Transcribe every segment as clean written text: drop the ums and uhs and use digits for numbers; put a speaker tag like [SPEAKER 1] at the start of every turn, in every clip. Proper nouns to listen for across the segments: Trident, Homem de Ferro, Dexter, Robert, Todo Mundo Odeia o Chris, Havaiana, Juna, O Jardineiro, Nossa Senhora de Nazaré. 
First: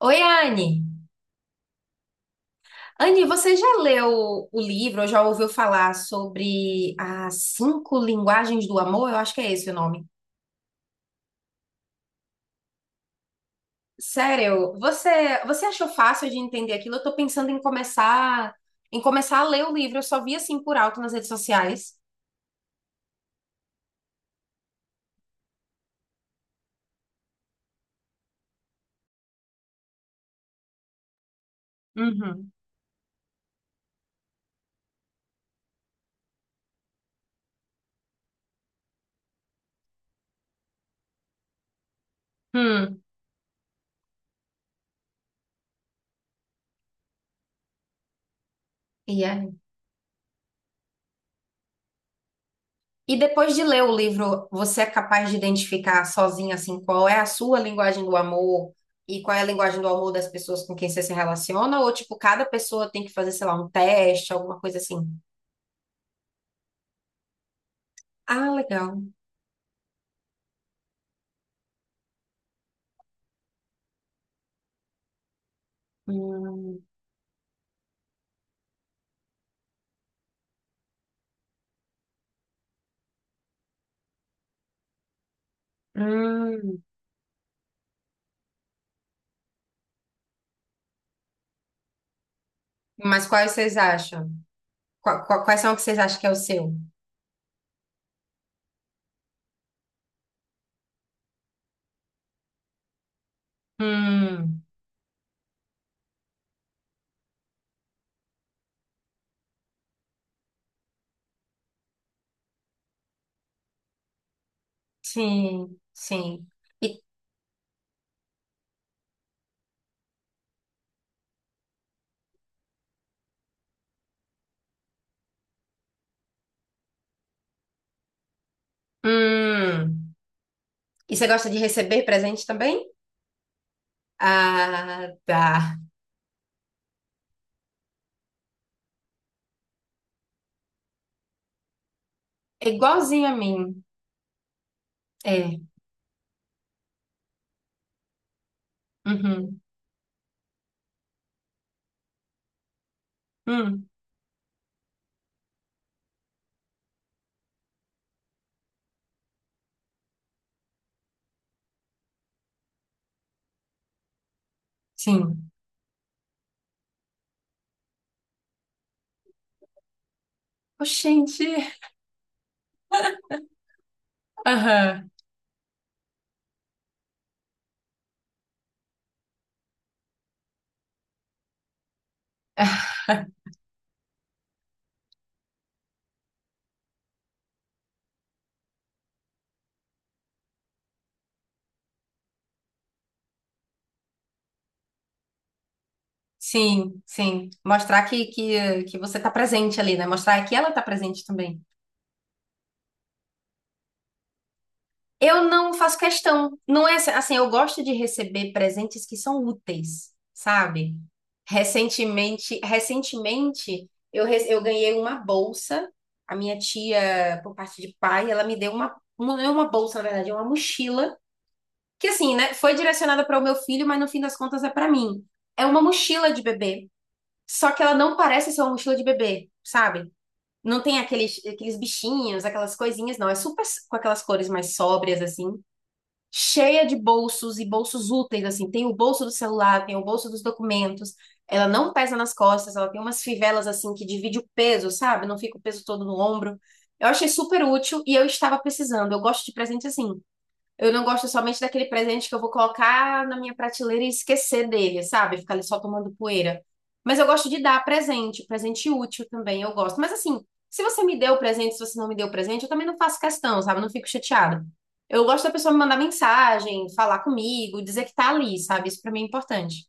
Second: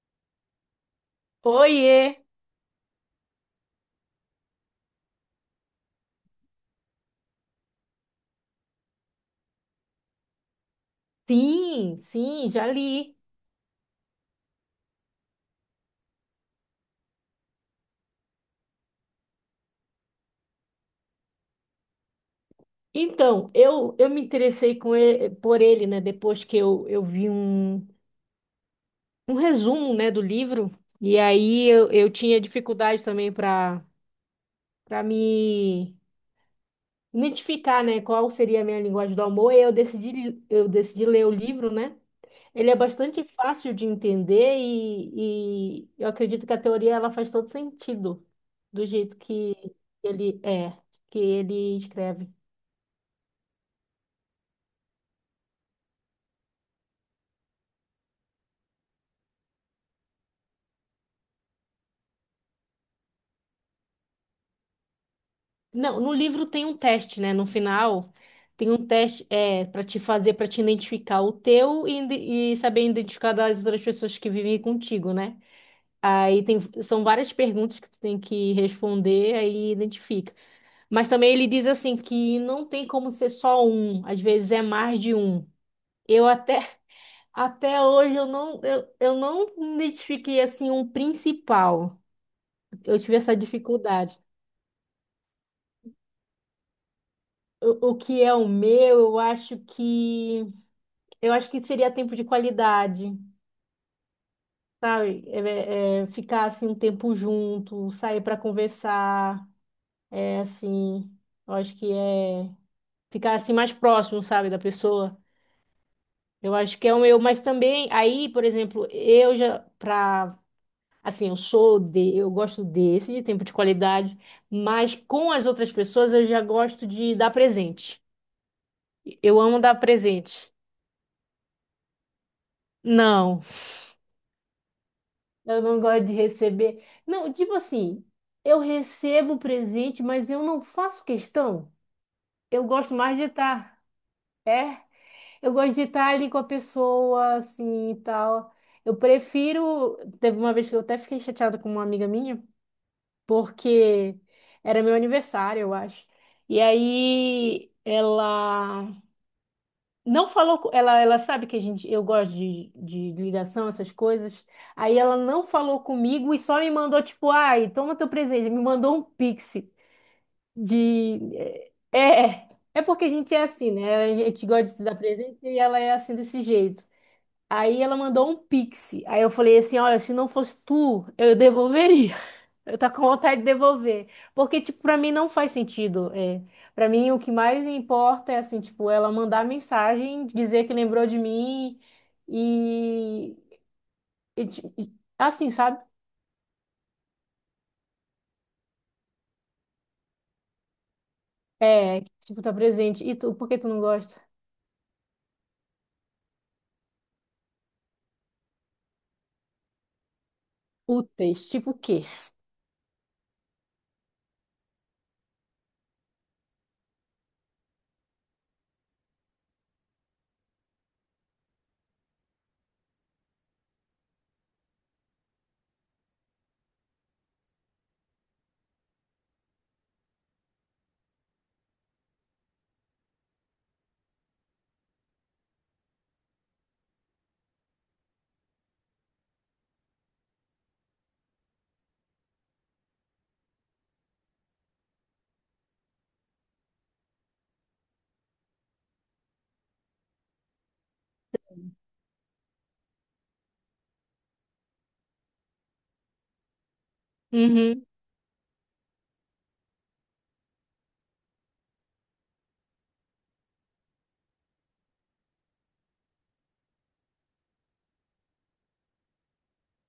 [SPEAKER 1] Oi, Anne.
[SPEAKER 2] Oiê!
[SPEAKER 1] Anne, você já leu o livro ou já ouviu falar sobre as cinco linguagens do amor? Eu acho que é esse o nome.
[SPEAKER 2] Sim, sim, já li.
[SPEAKER 1] Sério, você achou fácil de entender aquilo? Eu tô pensando em começar a ler o livro. Eu só vi assim por alto nas redes sociais.
[SPEAKER 2] Então, eu me por ele, né? Depois que eu vi um resumo, né, do livro. E aí eu tinha
[SPEAKER 1] Uhum.
[SPEAKER 2] dificuldade também para me identificar, né, qual seria a minha linguagem do amor. E aí eu decidi ler o livro, né? Ele é
[SPEAKER 1] Hum.
[SPEAKER 2] bastante fácil de entender e eu acredito que a teoria ela faz todo sentido do jeito
[SPEAKER 1] E é?
[SPEAKER 2] que ele é, que ele escreve.
[SPEAKER 1] E depois de ler o livro, você é capaz de identificar sozinha assim qual é a sua linguagem do amor e qual é a linguagem do amor das pessoas com quem você se relaciona? Ou tipo, cada pessoa tem que fazer, sei lá, um teste, alguma coisa assim?
[SPEAKER 2] Não, no livro tem um teste, né? No final
[SPEAKER 1] Ah,
[SPEAKER 2] tem um
[SPEAKER 1] legal.
[SPEAKER 2] teste é para te identificar o teu e, e saber identificar das outras pessoas que vivem contigo, né? Aí tem
[SPEAKER 1] Hum,
[SPEAKER 2] são várias perguntas que tu tem que responder aí identifica. Mas também ele diz assim que não tem como ser só um, às vezes é mais de um. Eu até
[SPEAKER 1] hum.
[SPEAKER 2] até hoje eu não identifiquei assim um principal. Eu tive
[SPEAKER 1] Mas
[SPEAKER 2] essa
[SPEAKER 1] quais vocês
[SPEAKER 2] dificuldade.
[SPEAKER 1] acham? Quais são que vocês acham que é o seu?
[SPEAKER 2] O que é o meu, Eu acho que seria tempo de qualidade,
[SPEAKER 1] Hum,
[SPEAKER 2] sabe? É ficar assim um tempo junto, sair para conversar, é assim, eu acho que é ficar assim mais próximo, sabe, da pessoa.
[SPEAKER 1] sim, sim.
[SPEAKER 2] Eu acho que é o
[SPEAKER 1] E,
[SPEAKER 2] meu, mas também aí, por exemplo, eu já pra assim, eu sou de, eu gosto desse de tempo de qualidade, mas com as outras pessoas eu já gosto de dar presente. Eu amo dar
[SPEAKER 1] hum.
[SPEAKER 2] presente.
[SPEAKER 1] E você gosta de receber presente também?
[SPEAKER 2] Não.
[SPEAKER 1] Ah,
[SPEAKER 2] Eu
[SPEAKER 1] tá.
[SPEAKER 2] não gosto de receber. Não, tipo assim, eu recebo o presente, mas eu não faço questão. Eu
[SPEAKER 1] É
[SPEAKER 2] gosto mais de
[SPEAKER 1] igualzinho a
[SPEAKER 2] estar,
[SPEAKER 1] mim.
[SPEAKER 2] é? Eu
[SPEAKER 1] É.
[SPEAKER 2] gosto de estar ali com a pessoa, assim, e tal. Eu
[SPEAKER 1] Uhum.
[SPEAKER 2] prefiro. Teve uma vez que eu até fiquei chateada com uma amiga minha,
[SPEAKER 1] Hum.
[SPEAKER 2] porque era meu aniversário, eu acho. E aí ela não falou, co- ela sabe que a gente, eu gosto de ligação, essas coisas. Aí ela não
[SPEAKER 1] Sim.
[SPEAKER 2] falou comigo e só me mandou, tipo, ai, toma teu presente. Me mandou um pix de.
[SPEAKER 1] Oxente.
[SPEAKER 2] É, é, porque a gente é assim, né? A gente gosta de se dar
[SPEAKER 1] Aham.
[SPEAKER 2] presente e ela é assim desse jeito. Aí ela mandou um pix. Aí eu falei assim: olha, se não fosse tu, eu devolveria. Eu tô com vontade de devolver. Porque, tipo, pra mim não faz sentido. É. Pra mim, o que mais importa é, assim, tipo, ela mandar mensagem, dizer que lembrou de mim e... e ti- e- assim, sabe?
[SPEAKER 1] Sim, sim. Mostrar que você tá presente ali, né? Mostrar que ela tá presente também.
[SPEAKER 2] É, tipo, tá presente. E tu, por que tu não gosta?
[SPEAKER 1] Eu não faço questão. Não é assim, eu gosto de receber presentes que são úteis, sabe?
[SPEAKER 2] Úteis. Tipo o quê?
[SPEAKER 1] Recentemente, eu ganhei uma bolsa. A minha tia, por parte de pai, ela me deu uma, não é uma bolsa, na verdade, é uma mochila que assim, né, foi direcionada para o meu filho, mas no fim das contas é para mim. É uma mochila de bebê, só que ela não parece ser uma mochila de bebê, sabe? Não tem aqueles bichinhos, aquelas coisinhas, não. É super com aquelas cores mais sóbrias, assim. Cheia de bolsos e bolsos úteis, assim. Tem o bolso do celular, tem o bolso dos documentos. Ela não pesa nas costas, ela tem umas fivelas, assim, que divide o peso, sabe? Não fica o peso todo no ombro. Eu achei super útil e eu estava precisando. Eu gosto de presente assim. Eu não gosto somente daquele presente que eu vou colocar na minha prateleira e esquecer dele, sabe? Ficar ali só tomando poeira. Mas eu gosto de dar
[SPEAKER 2] Uhum.
[SPEAKER 1] presente, presente útil também, eu gosto. Mas assim, se você me deu presente, se você não me deu presente, eu também não faço questão, sabe? Eu não fico chateada. Eu gosto da pessoa me mandar mensagem, falar comigo, dizer que tá ali, sabe? Isso pra mim é importante.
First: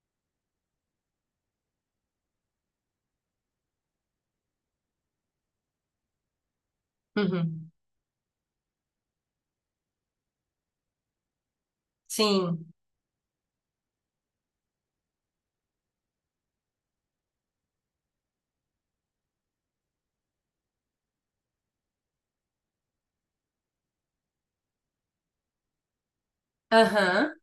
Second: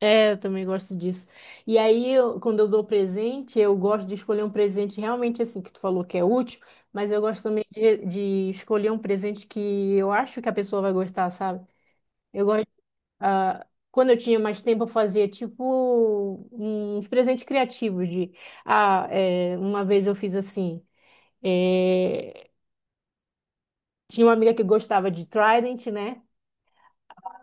[SPEAKER 2] É, eu também gosto disso. E aí, quando eu dou presente, eu gosto de escolher um presente realmente, assim, que tu falou que é útil, mas eu gosto também
[SPEAKER 1] Uhum.
[SPEAKER 2] de escolher um presente que eu acho que a pessoa vai gostar, sabe? Eu gosto
[SPEAKER 1] Sim.
[SPEAKER 2] Ah, quando eu tinha mais tempo, eu fazia tipo uns presentes criativos de ah, é, uma vez eu fiz assim. É, tinha uma amiga que gostava de Trident, né?
[SPEAKER 1] Aham.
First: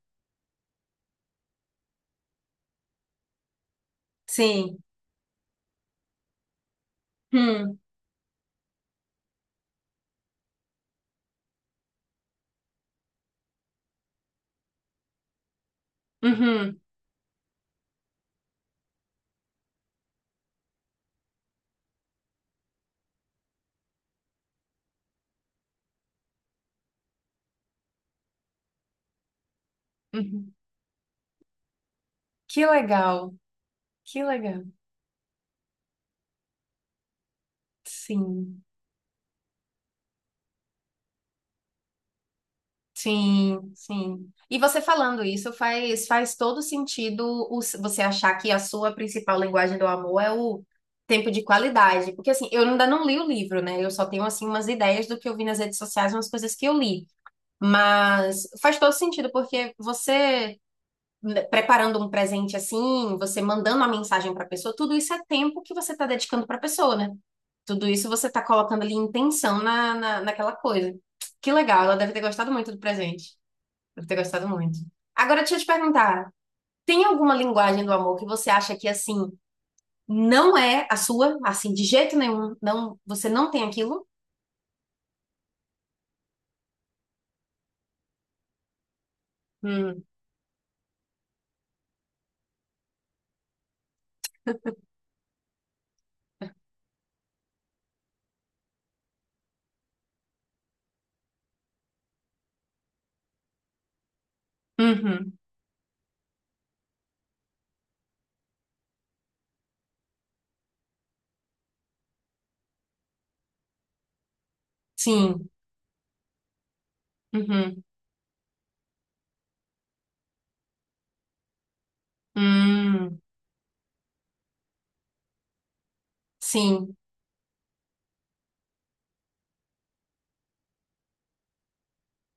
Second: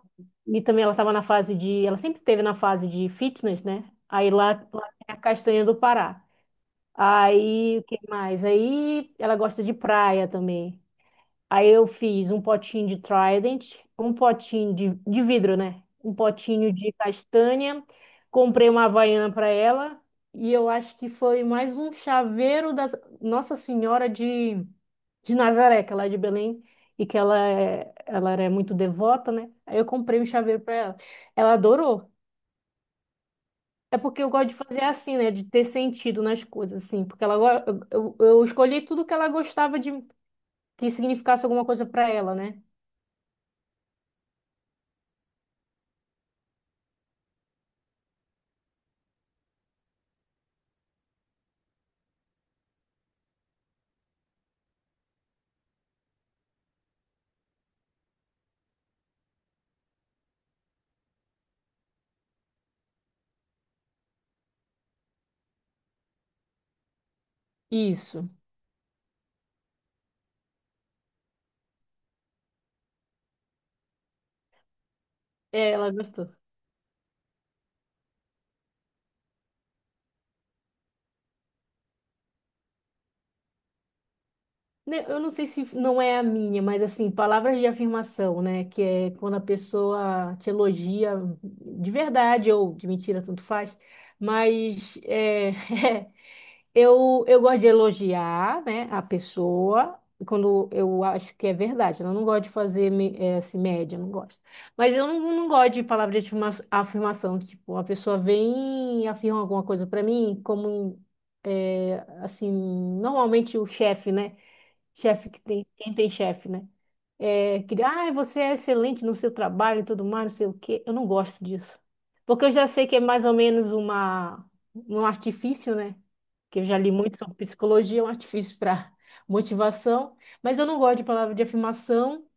[SPEAKER 2] E também ela estava na fase de. Ela sempre teve na fase de fitness, né? Aí lá
[SPEAKER 1] Sim.
[SPEAKER 2] tem a castanha do Pará. Aí,
[SPEAKER 1] Hum.
[SPEAKER 2] o que mais? Aí ela gosta de praia também. Aí eu fiz um potinho de Trident, um potinho de vidro, né? Um potinho
[SPEAKER 1] Uhum.
[SPEAKER 2] de castanha, comprei uma Havaiana para ela e eu acho que foi mais um chaveiro da Nossa Senhora de Nazaré, que ela é de Belém e que ela, é, ela era muito devota, né? Aí eu comprei um
[SPEAKER 1] Uhum.
[SPEAKER 2] chaveiro para ela. Ela adorou.
[SPEAKER 1] Que legal.
[SPEAKER 2] É
[SPEAKER 1] Que
[SPEAKER 2] porque eu gosto de
[SPEAKER 1] legal.
[SPEAKER 2] fazer assim, né? De ter sentido nas coisas, assim. Porque ela, go- eu
[SPEAKER 1] Sim.
[SPEAKER 2] escolhi tudo que ela gostava de que significasse alguma coisa para ela, né?
[SPEAKER 1] Sim, sim. E você falando isso faz todo sentido você achar que a sua principal linguagem do amor é o tempo de qualidade. Porque assim, eu ainda não li o livro, né? Eu só tenho assim umas ideias do que eu vi nas redes sociais, umas coisas que eu li. Mas faz todo sentido, porque você né, preparando um presente assim, você mandando uma mensagem para a pessoa, tudo isso é tempo que você está dedicando para a pessoa, né? Tudo isso você
[SPEAKER 2] Isso.
[SPEAKER 1] está colocando ali intenção naquela coisa. Que legal, ela deve ter gostado muito do presente. Deve ter gostado muito. Agora, deixa eu te
[SPEAKER 2] É, ela gostou.
[SPEAKER 1] perguntar, tem alguma linguagem do amor que você acha que, assim, não é a sua? Assim, de jeito nenhum, não, você não tem aquilo?
[SPEAKER 2] Né, eu não sei se não é a minha, mas assim, palavras de afirmação, né? Que é quando a
[SPEAKER 1] Hum,
[SPEAKER 2] pessoa te elogia de verdade ou de mentira, tanto faz. Mas é, Eu gosto de elogiar, né, a pessoa quando eu acho que é verdade. Eu não gosto de fazer assim, média, eu não gosto. Mas eu não,
[SPEAKER 1] uhum,
[SPEAKER 2] não gosto de palavra de afirmação. Tipo, a pessoa vem e afirma alguma coisa para mim, como assim, normalmente o chefe, né? Chefe que
[SPEAKER 1] sim,
[SPEAKER 2] tem, quem tem chefe, né? É, que,
[SPEAKER 1] uhum,
[SPEAKER 2] ah, você é excelente no seu trabalho e tudo mais, não sei o quê. Eu não gosto disso. Porque eu já sei que é
[SPEAKER 1] hum,
[SPEAKER 2] mais ou menos uma, um artifício, né? Que eu já li
[SPEAKER 1] sim.
[SPEAKER 2] muito sobre psicologia, é um artifício para motivação. Mas eu não gosto de palavra de afirmação.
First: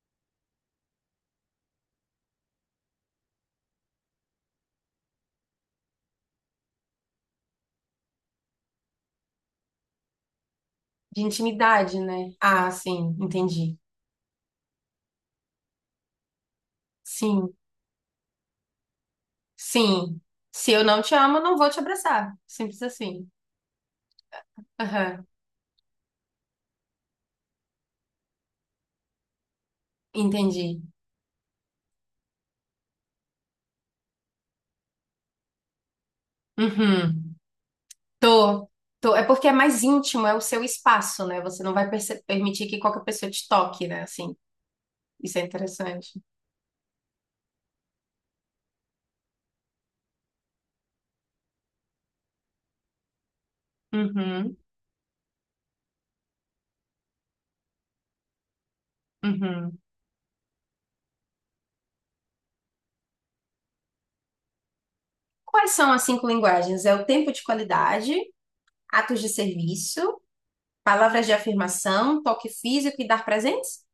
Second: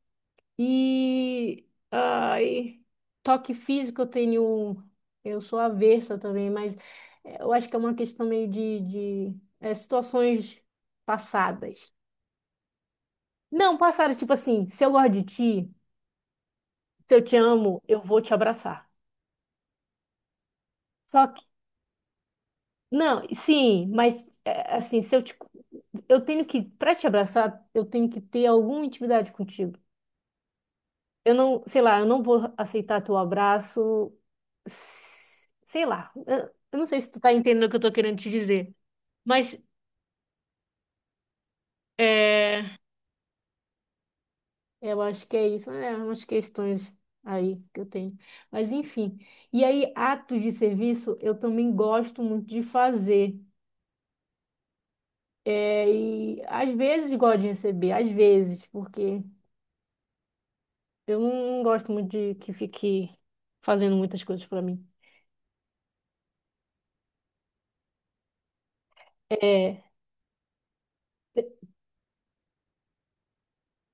[SPEAKER 2] E ai, toque físico eu tenho. Eu sou avessa também, mas eu acho que é uma questão meio de situações
[SPEAKER 1] De
[SPEAKER 2] passadas.
[SPEAKER 1] intimidade, né? Ah, sim, entendi.
[SPEAKER 2] Não, passaram tipo assim, se eu gosto de ti, se eu te
[SPEAKER 1] Sim,
[SPEAKER 2] amo, eu vou te abraçar.
[SPEAKER 1] sim. Se eu não te
[SPEAKER 2] Só
[SPEAKER 1] amo, eu
[SPEAKER 2] que,
[SPEAKER 1] não vou te abraçar. Simples
[SPEAKER 2] não,
[SPEAKER 1] assim.
[SPEAKER 2] sim, mas é, assim, se eu
[SPEAKER 1] Aham,
[SPEAKER 2] te, eu tenho que, pra te abraçar, eu tenho que ter alguma intimidade contigo.
[SPEAKER 1] entendi.
[SPEAKER 2] Eu não, sei lá, eu não vou aceitar teu abraço, sei lá. Eu não sei se tu tá
[SPEAKER 1] Uhum.
[SPEAKER 2] entendendo o que eu tô querendo te
[SPEAKER 1] Tô,
[SPEAKER 2] dizer,
[SPEAKER 1] tô. É porque é
[SPEAKER 2] mas
[SPEAKER 1] mais íntimo, é o seu espaço, né? Você não vai permitir
[SPEAKER 2] é,
[SPEAKER 1] que qualquer pessoa te toque, né? Assim,
[SPEAKER 2] eu acho que
[SPEAKER 1] isso é
[SPEAKER 2] é isso, é
[SPEAKER 1] interessante.
[SPEAKER 2] umas questões aí que eu tenho. Mas enfim. E aí, atos de serviço, eu também gosto muito de fazer.
[SPEAKER 1] Uhum,
[SPEAKER 2] É, e às vezes gosto de receber, às vezes, porque
[SPEAKER 1] uhum.
[SPEAKER 2] eu não gosto muito de que fique fazendo muitas coisas pra mim.
[SPEAKER 1] Quais são as cinco linguagens? É o tempo de qualidade, atos de
[SPEAKER 2] É,
[SPEAKER 1] serviço, palavras de afirmação, toque físico e dar presentes?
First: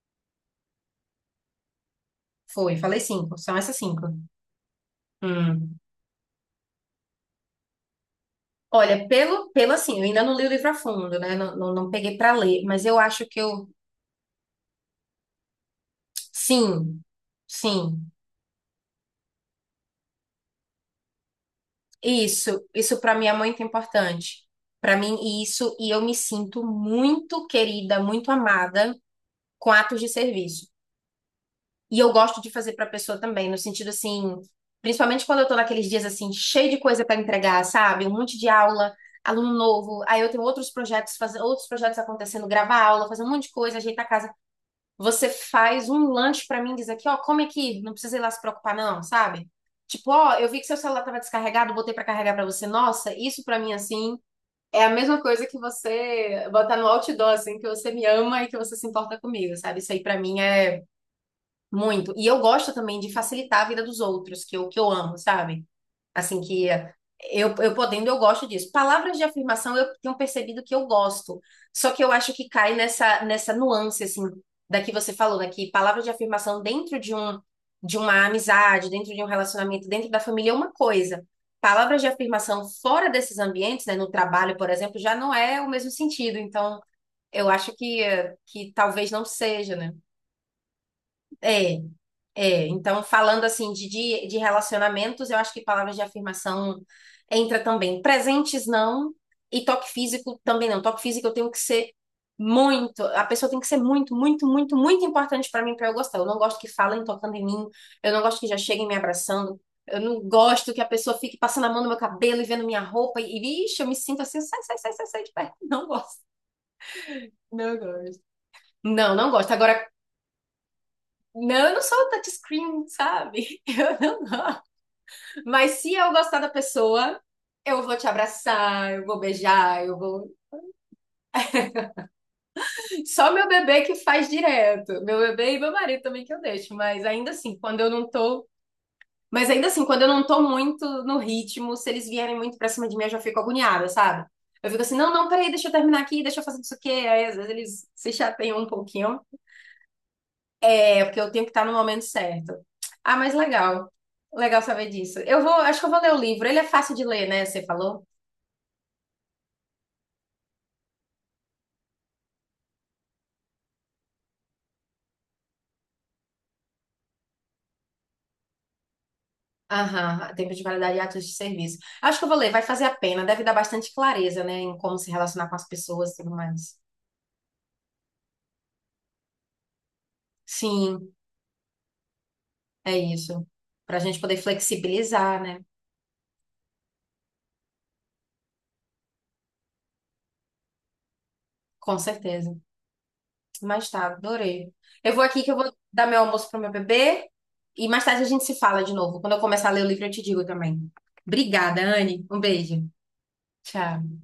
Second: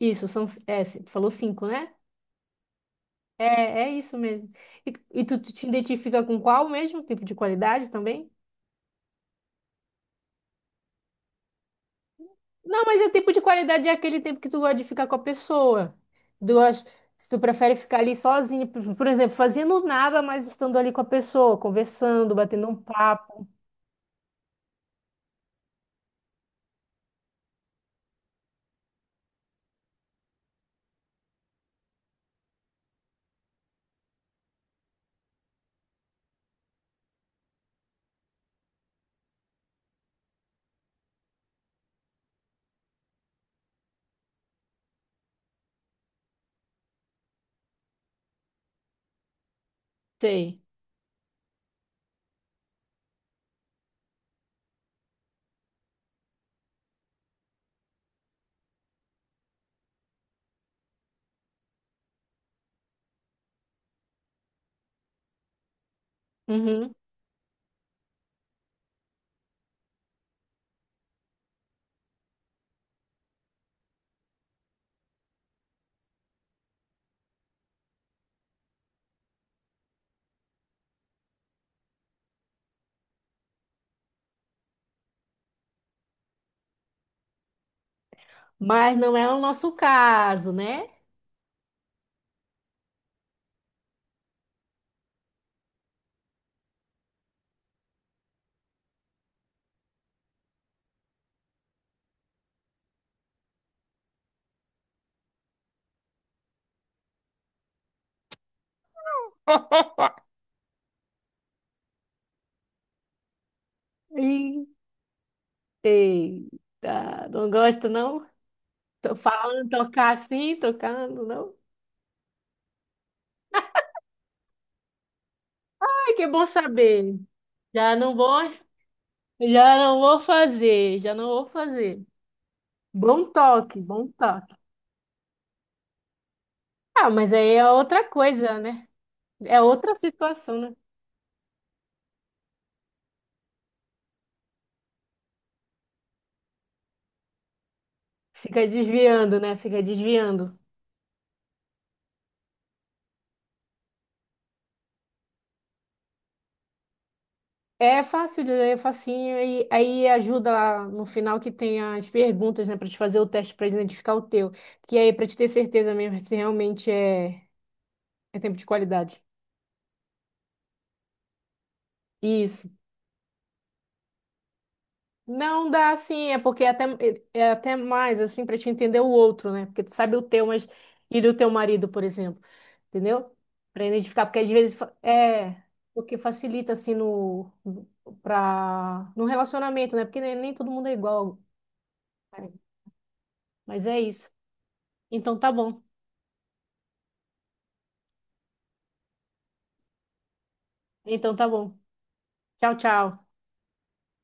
[SPEAKER 2] isso, são, é, você falou cinco, né?
[SPEAKER 1] Foi, falei cinco.
[SPEAKER 2] É,
[SPEAKER 1] São essas
[SPEAKER 2] é
[SPEAKER 1] cinco.
[SPEAKER 2] isso mesmo. E, e tu te
[SPEAKER 1] Hum.
[SPEAKER 2] identifica com qual mesmo? Tempo de qualidade também?
[SPEAKER 1] Olha, pelo, assim, eu ainda não li o livro a fundo, né? Não, não, não peguei para ler,
[SPEAKER 2] Não,
[SPEAKER 1] mas eu
[SPEAKER 2] mas o
[SPEAKER 1] acho
[SPEAKER 2] tempo
[SPEAKER 1] que
[SPEAKER 2] de
[SPEAKER 1] eu.
[SPEAKER 2] qualidade é aquele tempo que tu gosta de ficar com a pessoa. Tu gosta,
[SPEAKER 1] Sim,
[SPEAKER 2] se tu prefere ficar
[SPEAKER 1] sim.
[SPEAKER 2] ali sozinho, por exemplo, fazendo nada, mas estando ali com a pessoa, conversando,
[SPEAKER 1] Isso,
[SPEAKER 2] batendo um
[SPEAKER 1] isso para mim é
[SPEAKER 2] papo.
[SPEAKER 1] muito importante. Para mim, isso, e eu me sinto muito querida, muito amada com atos de serviço. E eu gosto de fazer para pessoa também, no sentido assim, principalmente quando eu tô naqueles dias assim, cheio de coisa para entregar, sabe? Um monte de aula, aluno novo, aí eu tenho outros projetos, fazer outros projetos acontecendo, gravar aula, fazer um monte de coisa, ajeitar a casa. Você faz um lanche pra mim, e diz aqui, ó, come aqui, não precisa ir lá se preocupar não, sabe? Tipo, ó, eu vi
[SPEAKER 2] Sei.
[SPEAKER 1] que seu celular tava descarregado, botei pra carregar pra você. Nossa, isso pra mim assim é a mesma coisa que você botar no outdoor assim, que você me ama e que você se importa comigo, sabe? Isso aí pra mim é muito. E eu gosto também de facilitar a vida dos outros, que eu amo, sabe? Assim que
[SPEAKER 2] Uhum.
[SPEAKER 1] eu podendo, eu gosto disso. Palavras de afirmação eu tenho percebido que eu gosto. Só que eu acho que cai nessa nuance, assim, da que você falou, né? Que palavras de afirmação dentro de um, de uma amizade, dentro de um relacionamento, dentro da família é uma coisa. Palavras de afirmação fora desses ambientes, né? No trabalho, por exemplo, já não é o mesmo sentido. Então, eu acho que, que
[SPEAKER 2] Mas
[SPEAKER 1] talvez
[SPEAKER 2] não
[SPEAKER 1] não
[SPEAKER 2] é o nosso
[SPEAKER 1] seja, né?
[SPEAKER 2] caso, né?
[SPEAKER 1] É. É, então, falando assim de relacionamentos, eu acho que palavras de afirmação entra também. Presentes não, e toque físico também não. Toque físico eu tenho que ser muito, a pessoa tem que ser muito, muito, muito, muito importante para mim para eu gostar. Eu não gosto que falem tocando em mim, eu não gosto que já cheguem me abraçando, eu não gosto que a pessoa fique passando a mão no meu cabelo e vendo minha roupa ixi, eu me sinto assim, sai,
[SPEAKER 2] Ih,
[SPEAKER 1] sai, sai, sai, sai de perto. Não gosto,
[SPEAKER 2] eita, não
[SPEAKER 1] não
[SPEAKER 2] gosta,
[SPEAKER 1] gosto.
[SPEAKER 2] não?
[SPEAKER 1] Não,
[SPEAKER 2] Tô
[SPEAKER 1] não gosto.
[SPEAKER 2] falando,
[SPEAKER 1] Agora,
[SPEAKER 2] tocar assim, tocando, não?
[SPEAKER 1] não, eu não sou touchscreen, sabe? Eu não gosto. Mas se eu
[SPEAKER 2] Ai, que
[SPEAKER 1] gostar
[SPEAKER 2] bom
[SPEAKER 1] da
[SPEAKER 2] saber.
[SPEAKER 1] pessoa, eu vou
[SPEAKER 2] Já
[SPEAKER 1] te
[SPEAKER 2] não vou,
[SPEAKER 1] abraçar, eu vou
[SPEAKER 2] já
[SPEAKER 1] beijar, eu
[SPEAKER 2] não vou
[SPEAKER 1] vou.
[SPEAKER 2] fazer, já não vou fazer. Bom
[SPEAKER 1] Só meu
[SPEAKER 2] toque,
[SPEAKER 1] bebê que
[SPEAKER 2] bom
[SPEAKER 1] faz
[SPEAKER 2] toque.
[SPEAKER 1] direto. Meu bebê e meu marido também que eu deixo. Mas
[SPEAKER 2] Ah,
[SPEAKER 1] ainda
[SPEAKER 2] mas aí
[SPEAKER 1] assim,
[SPEAKER 2] é
[SPEAKER 1] quando eu não
[SPEAKER 2] outra
[SPEAKER 1] tô.
[SPEAKER 2] coisa, né?
[SPEAKER 1] Mas
[SPEAKER 2] É
[SPEAKER 1] ainda assim,
[SPEAKER 2] outra
[SPEAKER 1] quando eu não tô
[SPEAKER 2] situação, né?
[SPEAKER 1] muito no ritmo, se eles vierem muito pra cima de mim, eu já fico agoniada, sabe? Eu fico assim, não, não, peraí, deixa eu terminar aqui, deixa eu fazer isso aqui. Aí às vezes eles se chateiam
[SPEAKER 2] Fica
[SPEAKER 1] um pouquinho.
[SPEAKER 2] desviando, né? Fica desviando.
[SPEAKER 1] É, porque eu tenho que estar no momento certo. Ah, mas legal. Legal saber disso. Eu vou, acho que eu vou ler o livro. Ele é fácil de ler, né? Você
[SPEAKER 2] É
[SPEAKER 1] falou?
[SPEAKER 2] fácil de ler, é facinho, e aí ajuda lá no final que tem as perguntas, né, para te fazer o teste para identificar o teu, que aí para te ter certeza mesmo se realmente é tempo de qualidade.
[SPEAKER 1] Aham, tempo de validade e atos de serviço. Acho que eu vou ler, vai
[SPEAKER 2] Isso.
[SPEAKER 1] fazer a pena, deve dar bastante clareza, né, em como se relacionar com as
[SPEAKER 2] Não dá
[SPEAKER 1] pessoas e tudo
[SPEAKER 2] assim, é porque
[SPEAKER 1] mais.
[SPEAKER 2] é até mais assim para te entender o outro, né? Porque tu sabe o teu, mas
[SPEAKER 1] Sim,
[SPEAKER 2] e do teu marido, por exemplo,
[SPEAKER 1] é
[SPEAKER 2] entendeu?
[SPEAKER 1] isso.
[SPEAKER 2] Para
[SPEAKER 1] Para a gente
[SPEAKER 2] identificar,
[SPEAKER 1] poder
[SPEAKER 2] porque às vezes fa-
[SPEAKER 1] flexibilizar, né?
[SPEAKER 2] é o que facilita assim para no relacionamento, né? Porque nem todo mundo é igual.
[SPEAKER 1] Com certeza.
[SPEAKER 2] Mas
[SPEAKER 1] Mas
[SPEAKER 2] é
[SPEAKER 1] tá,
[SPEAKER 2] isso.
[SPEAKER 1] adorei. Eu vou
[SPEAKER 2] Então
[SPEAKER 1] aqui que
[SPEAKER 2] tá
[SPEAKER 1] eu vou
[SPEAKER 2] bom.
[SPEAKER 1] dar meu almoço pro meu bebê e mais tarde a gente se fala de novo. Quando eu começar a ler o livro, eu te digo também.
[SPEAKER 2] Então tá bom.
[SPEAKER 1] Obrigada, Anne. Um
[SPEAKER 2] Tchau,
[SPEAKER 1] beijo.
[SPEAKER 2] tchau.
[SPEAKER 1] Tchau.